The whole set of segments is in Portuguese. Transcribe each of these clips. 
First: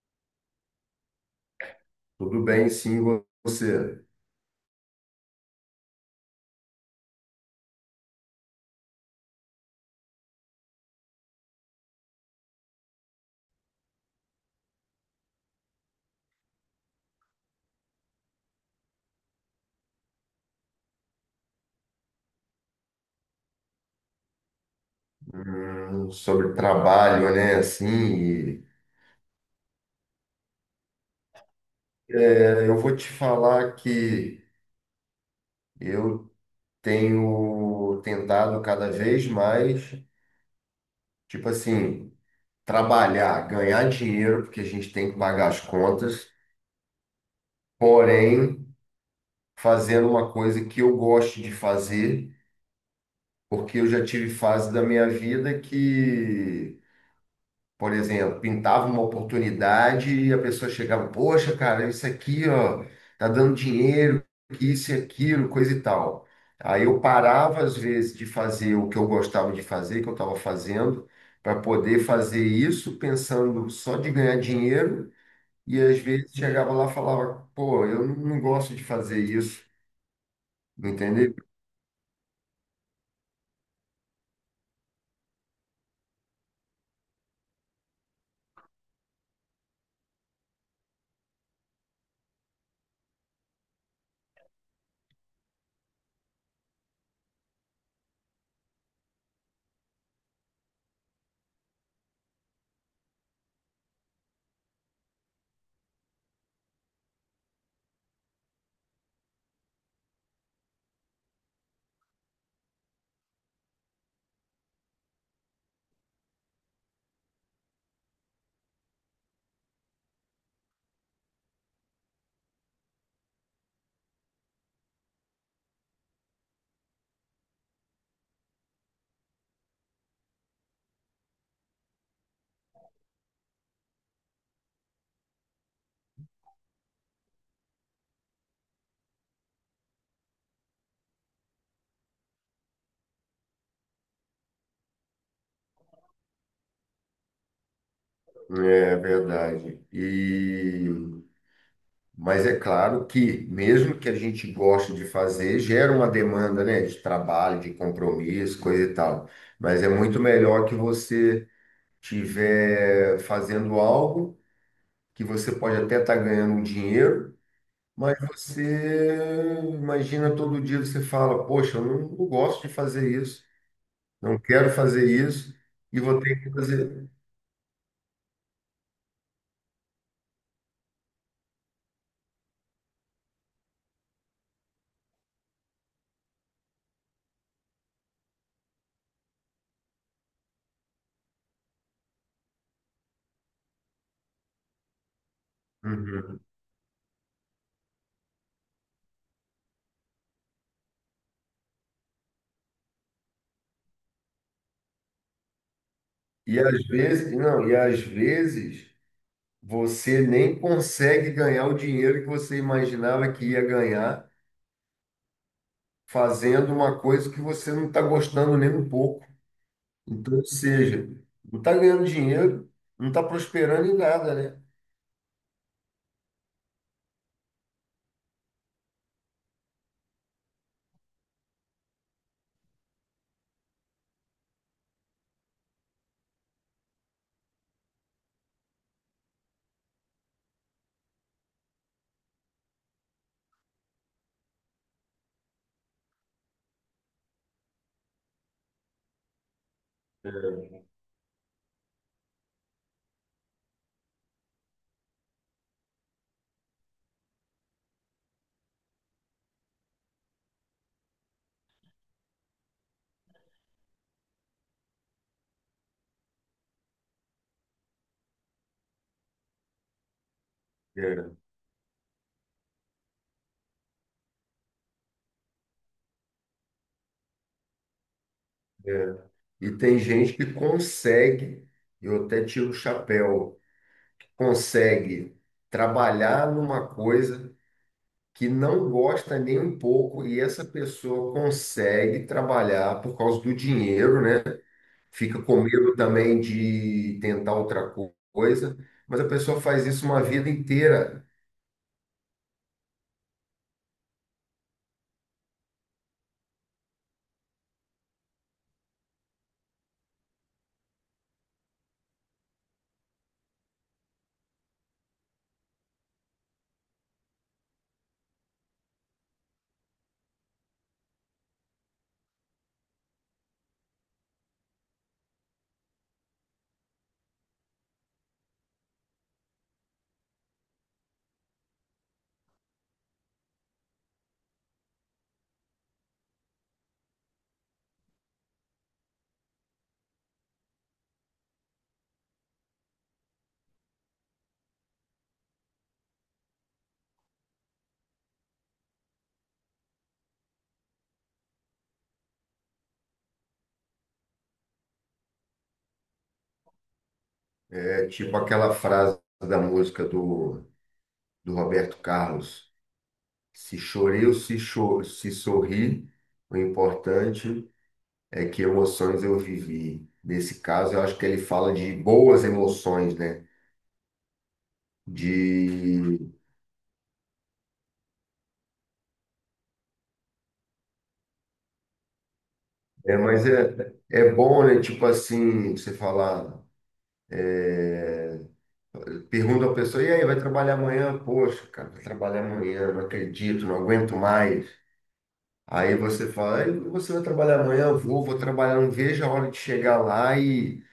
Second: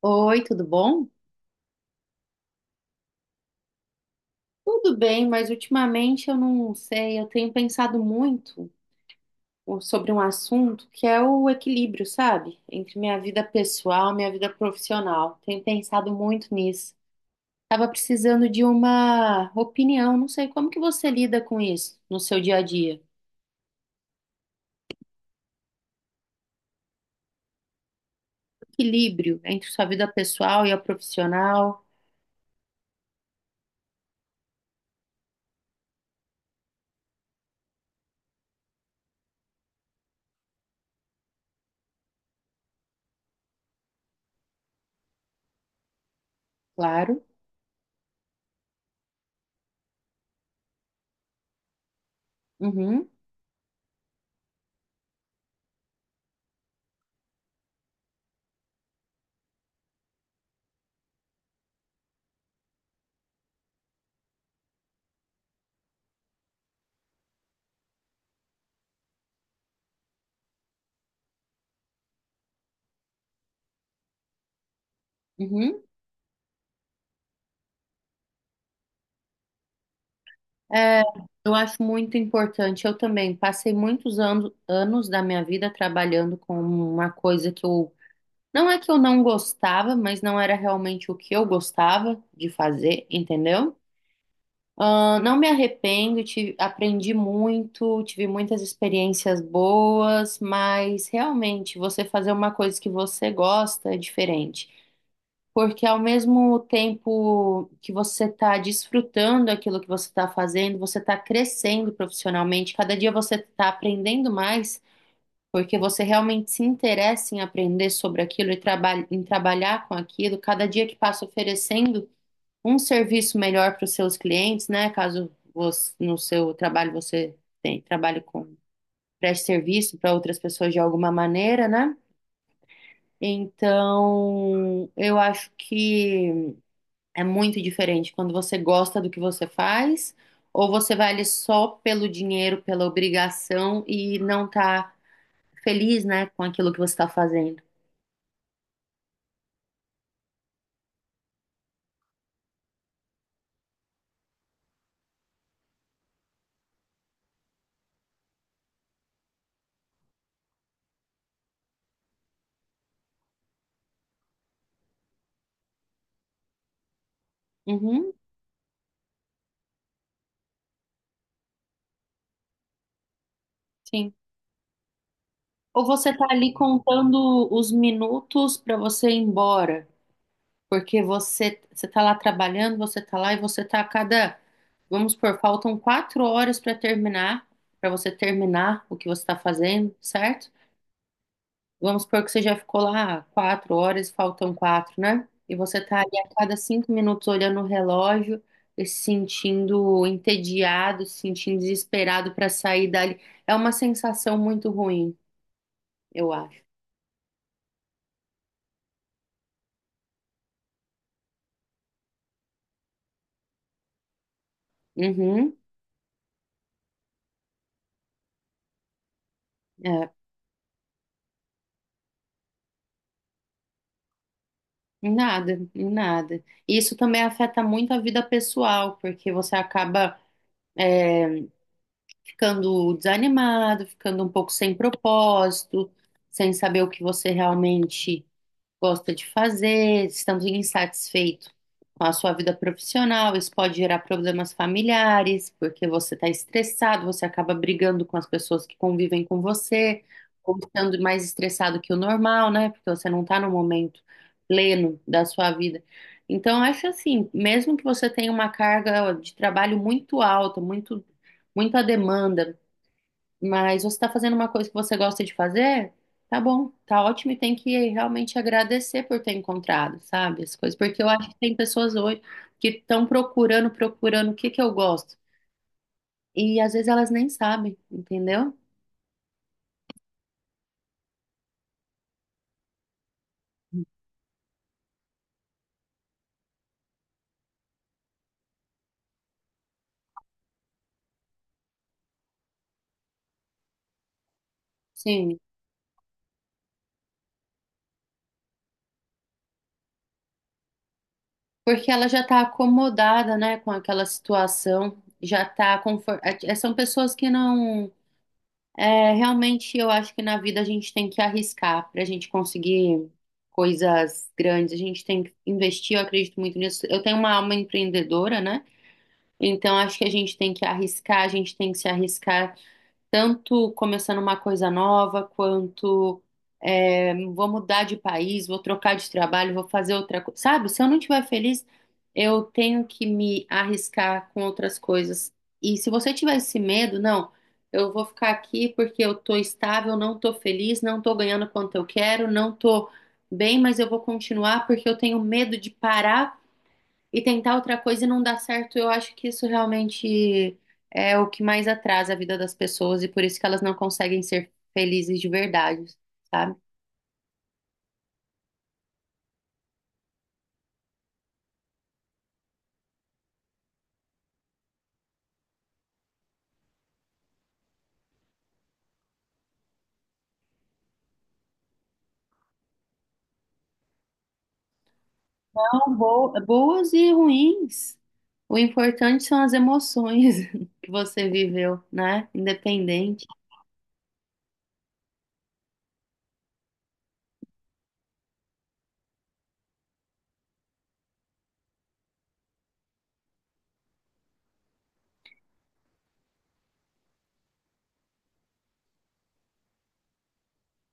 Oi, tudo bom? Tudo bem, sim, você. Tudo bem, mas ultimamente eu não sei, eu tenho pensado muito sobre um assunto que é o equilíbrio, sabe? Entre minha vida pessoal e minha vida profissional. Tenho pensado muito nisso. Tava precisando de uma opinião, não sei como que você lida com isso no seu dia a dia. Sobre trabalho, né? Assim, Equilíbrio entre sua vida pessoal e a profissional, eu vou te falar que eu tenho tentado cada vez mais, tipo assim, trabalhar, ganhar dinheiro, porque a gente tem que pagar as contas, claro. porém, fazendo uma coisa que eu gosto de fazer, Uhum, porque eu já tive fase da minha vida que Por exemplo, pintava uma oportunidade e a pessoa chegava, poxa, cara, isso aqui, ó, tá dando dinheiro, que isso e aquilo, coisa e tal. Aí eu parava, às vezes, de fazer o que eu gostava de fazer, que eu estava fazendo, para poder fazer isso pensando só de ganhar dinheiro, e uhum. às vezes chegava lá e falava, pô, eu não gosto de fazer isso, É, entendeu? eu acho muito importante. Eu também passei muitos anos, anos da minha vida trabalhando com uma coisa que eu. Não é que eu não gostava, mas não era realmente o que eu gostava de fazer, entendeu? Ah, não me arrependo, aprendi muito, tive muitas experiências boas, mas realmente você fazer uma coisa que você gosta é diferente. Porque ao mesmo tempo que você está desfrutando aquilo que você está fazendo, você está crescendo profissionalmente. Cada dia você está aprendendo mais, porque você realmente se interessa em aprender sobre aquilo e em trabalhar com aquilo. Cada dia que passa oferecendo um serviço melhor para os seus clientes, né? Caso no seu trabalho você tem, trabalhe com preste serviço para outras pessoas de alguma maneira, né? Então, eu acho que é muito diferente quando você gosta do que você faz, ou você vai ali só pelo dinheiro, pela obrigação e não tá feliz, né, com aquilo que você está fazendo. É verdade. Mas é claro que, mesmo que a gente goste de fazer, gera uma demanda, né, de trabalho, de compromisso, coisa e tal. Mas é muito melhor que você tiver fazendo algo que você pode até estar ganhando um dinheiro, Uhum, mas você imagina, todo dia você fala, poxa, eu não gosto de fazer isso, sim. não quero fazer isso Ou e você vou tá ter que ali fazer. contando os minutos para você ir embora. Porque você está lá trabalhando, você está lá e você está a cada, vamos supor, faltam quatro horas para terminar, para você terminar o que você está fazendo, certo? Vamos supor que você já ficou lá quatro horas, faltam quatro, né? E você tá ali a Uhum. cada cinco minutos olhando o relógio e se sentindo entediado, se sentindo desesperado para sair dali. É uma sensação muito ruim, eu E acho. às vezes não, e às vezes você nem consegue ganhar o dinheiro que você imaginava que ia ganhar Uhum, fazendo uma coisa que você não está gostando nem um pouco. é. Então, ou seja, não está ganhando dinheiro, não está prosperando em nada, né? Nada, nada. E isso também afeta muito a vida pessoal, porque você acaba ficando desanimado, ficando um pouco sem propósito, sem saber o que você realmente gosta de fazer, estando insatisfeito com a sua vida profissional, isso pode gerar problemas familiares, porque você está estressado, você acaba brigando com as pessoas que convivem com você, ou estando mais estressado que o normal, né? Porque você não está no momento pleno da sua vida. Então, eu acho assim, mesmo que você tenha uma carga de trabalho muito alta, muito, muita demanda, mas você está fazendo uma coisa que você gosta de fazer, tá bom, tá ótimo e tem que realmente agradecer por ter encontrado, sabe? As coisas, porque eu acho É, que tem pessoas hoje que estão procurando, procurando o que que eu gosto. E às vezes elas nem sabem, entendeu? é. E tem gente que consegue, eu até tiro o chapéu, consegue trabalhar numa coisa que não gosta nem um pouco, e essa pessoa consegue trabalhar por causa do dinheiro, né? Sim, Fica com medo também de tentar outra coisa, mas a pessoa faz isso uma vida inteira. porque ela já está acomodada, né, com aquela situação, já está confortável. São pessoas que não. É, realmente eu acho que na vida a gente tem que arriscar para a gente conseguir coisas grandes. A gente tem que investir, eu acredito muito nisso. Eu tenho uma alma empreendedora, né? Então acho que a gente tem que arriscar, a gente tem que se arriscar tanto começando uma coisa nova, quanto é, vou mudar de país, vou trocar de trabalho, vou fazer outra coisa. Sabe, se eu não estiver feliz, eu tenho que me arriscar com outras coisas. E se você tiver esse medo, não, eu vou ficar aqui porque eu tô estável, não tô feliz, não tô ganhando quanto eu quero, não tô bem, mas eu vou continuar porque eu tenho medo de parar e tentar outra coisa e não dar certo, eu acho que isso realmente é o que mais atrasa a vida das pessoas e por isso que elas não conseguem ser felizes de verdade, sabe? É tipo aquela frase da música do Roberto Carlos: se chorei ou se sorri, o importante é que emoções eu vivi. Nesse caso, eu acho que ele fala de boas emoções, né? Então, De. Boas e ruins. O importante são as emoções que você viveu, né? É, Independente. mas é bom, né? Tipo assim, você falar. é, Pergunto à pessoa, e aí, vai trabalhar amanhã? Poxa, cara, vai trabalhar amanhã, não acredito, não aguento mais. Aí você fala, ei, você vai trabalhar amanhã? Eu vou trabalhar, não vejo a hora de chegar lá e,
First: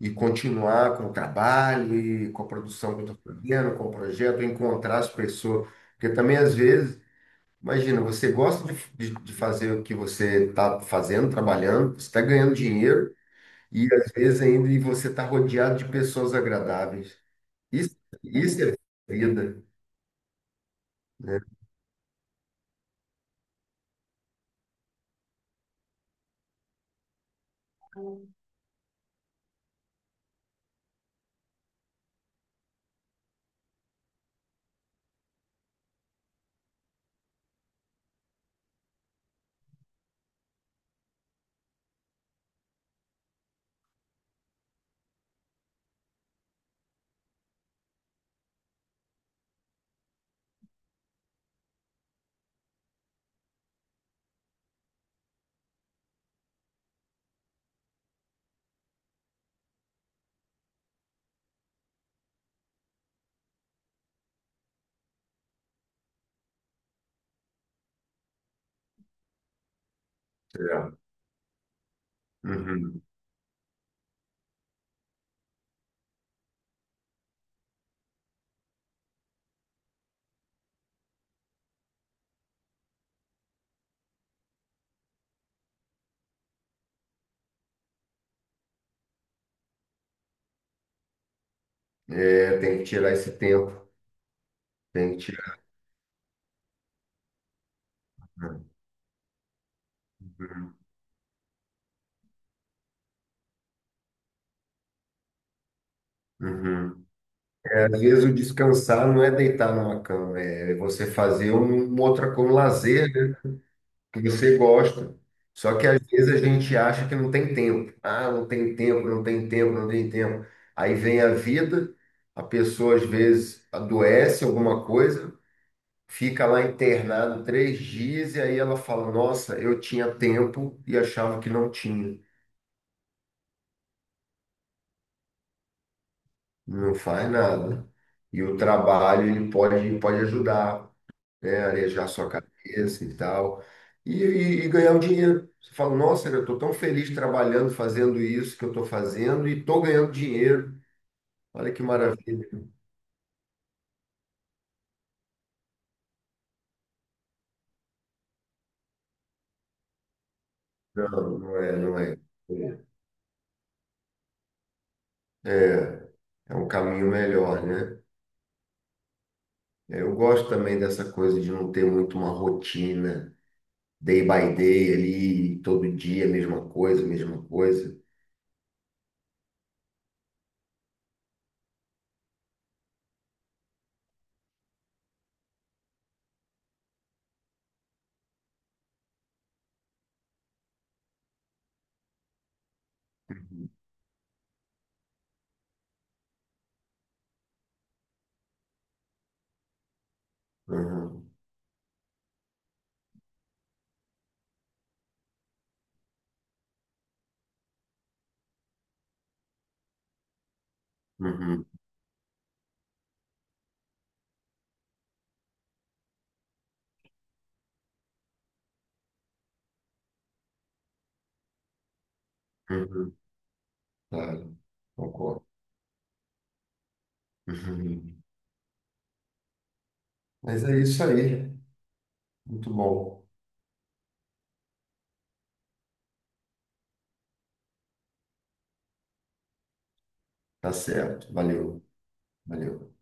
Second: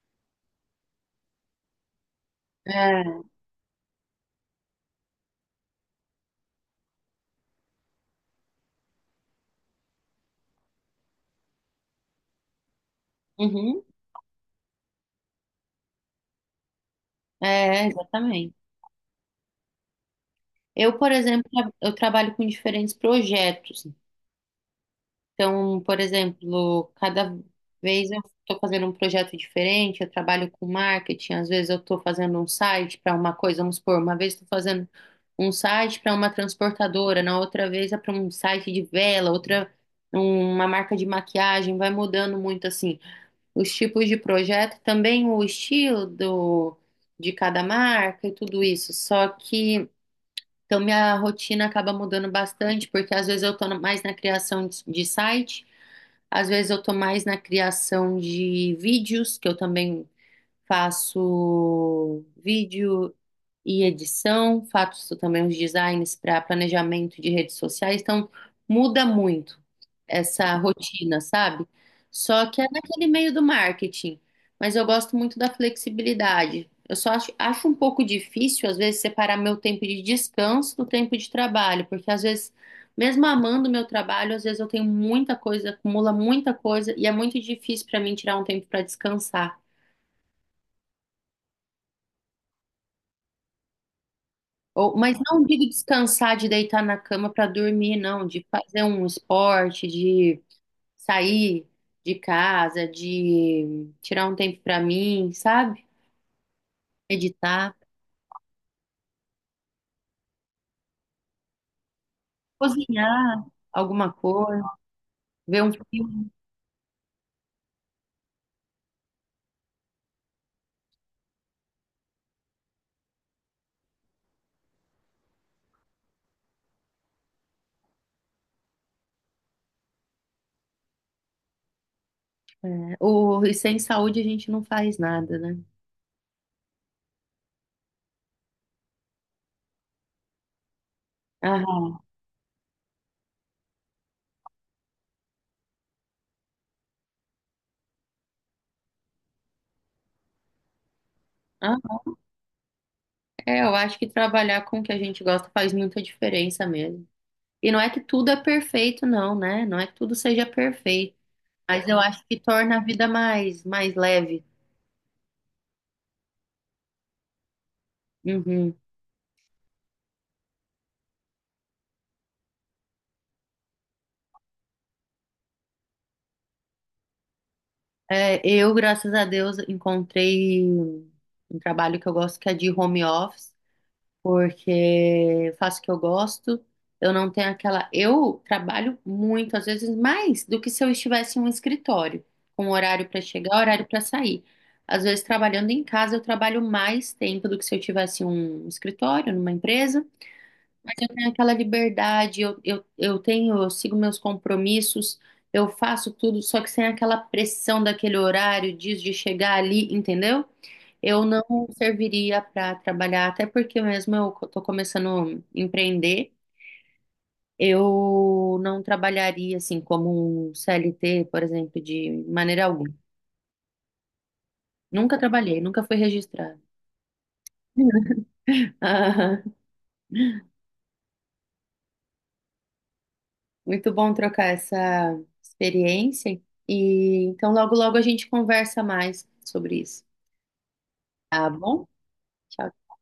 e continuar com o trabalho, e com a produção que eu É, estou fazendo, com o projeto, encontrar as pessoas. Porque também, às vezes, imagina, você gosta de fazer o que você está fazendo, trabalhando, você está ganhando dinheiro, uhum, e às vezes ainda e você está rodeado de pessoas agradáveis. é, Isso, exatamente. isso é vida. Eu, por Né. exemplo, eu trabalho com diferentes projetos. Então, por exemplo, cada vez eu estou fazendo um projeto diferente, eu trabalho com marketing, às vezes eu estou fazendo um site para uma coisa, vamos supor, uma vez estou fazendo um site para uma transportadora, na outra vez é para um site de vela, outra uma marca de maquiagem, vai mudando muito assim. Os tipos de projeto, também o estilo do, de cada marca e tudo isso. Só que então minha rotina acaba mudando bastante, porque às vezes eu estou mais na criação de site. Às vezes eu tô mais na criação de vídeos, que eu também faço vídeo e edição, faço também os designs para planejamento de redes sociais, então muda muito essa Tirar. rotina, sabe? Só que é Uhum. naquele meio do marketing, mas eu gosto muito da flexibilidade. Eu só acho, acho um pouco difícil, às vezes, separar meu tempo de descanso do tempo de trabalho, porque às vezes, mesmo amando meu trabalho, às vezes eu tenho muita coisa, acumula muita coisa, e é muito difícil para mim tirar um tempo para descansar. É, tem que tirar esse tempo. Ou, Tem mas que não tirar. digo descansar de deitar na cama para dormir, não, de fazer um esporte, de Uhum. sair de casa, de tirar um tempo para mim, sabe? Uhum. Meditar, É, às vezes o descansar não é deitar numa cama, é você fazer uma outra com lazer, né, cozinhar alguma que você coisa, gosta. ver um Só que às filme. vezes a gente acha que não tem tempo. Ah, não tem tempo, não tem tempo, não tem tempo. Aí vem a vida, a pessoa às vezes adoece alguma coisa, fica lá internado 3 dias e aí ela fala, nossa, eu tinha tempo e achava que não tinha. Né? O, e sem saúde a gente não faz nada, né? Não faz nada. E o trabalho ele pode ajudar, né? Aham. Arejar sua cabeça e tal. E ganhar o dinheiro. Você fala, nossa, eu estou tão feliz trabalhando, fazendo isso que eu estou fazendo e estou ganhando dinheiro. Olha que Ah, maravilha. é, eu acho que trabalhar com o que a gente gosta faz muita diferença mesmo. E não é que tudo é perfeito, não, né? Não é que tudo seja perfeito, Não, não é, mas eu não é. acho que torna a vida mais, mais leve. É um caminho melhor, né? Uhum. É, eu gosto também dessa coisa de não ter muito uma rotina, day by day ali, todo dia, mesma coisa, mesma coisa. É, eu, graças a Deus, encontrei um trabalho que eu gosto, que é de home office, porque eu faço o que eu gosto. Eu não tenho aquela. Eu trabalho muito, às vezes mais do que se eu estivesse em um escritório, com um horário para chegar, horário para sair. Às vezes, trabalhando em casa, eu trabalho mais tempo do que se eu tivesse em um escritório, numa empresa. Eu tenho Uhum, aquela liberdade, eu tenho, eu sigo meus compromissos, eu faço tudo, só que sem aquela pressão daquele horário, diz de chegar ali, entendeu? Eu não uhum, serviria para trabalhar, até porque mesmo eu tô começando a empreender, eu não trabalharia assim como um CLT, por exemplo, de maneira alguma. uhum. Claro, Nunca concordo. trabalhei, nunca fui registrada. Mas é isso aí. Muito bom. Muito bom trocar essa experiência. E então logo logo a gente conversa mais sobre isso. Tá certo. Tá Valeu, bom? Tchau. valeu.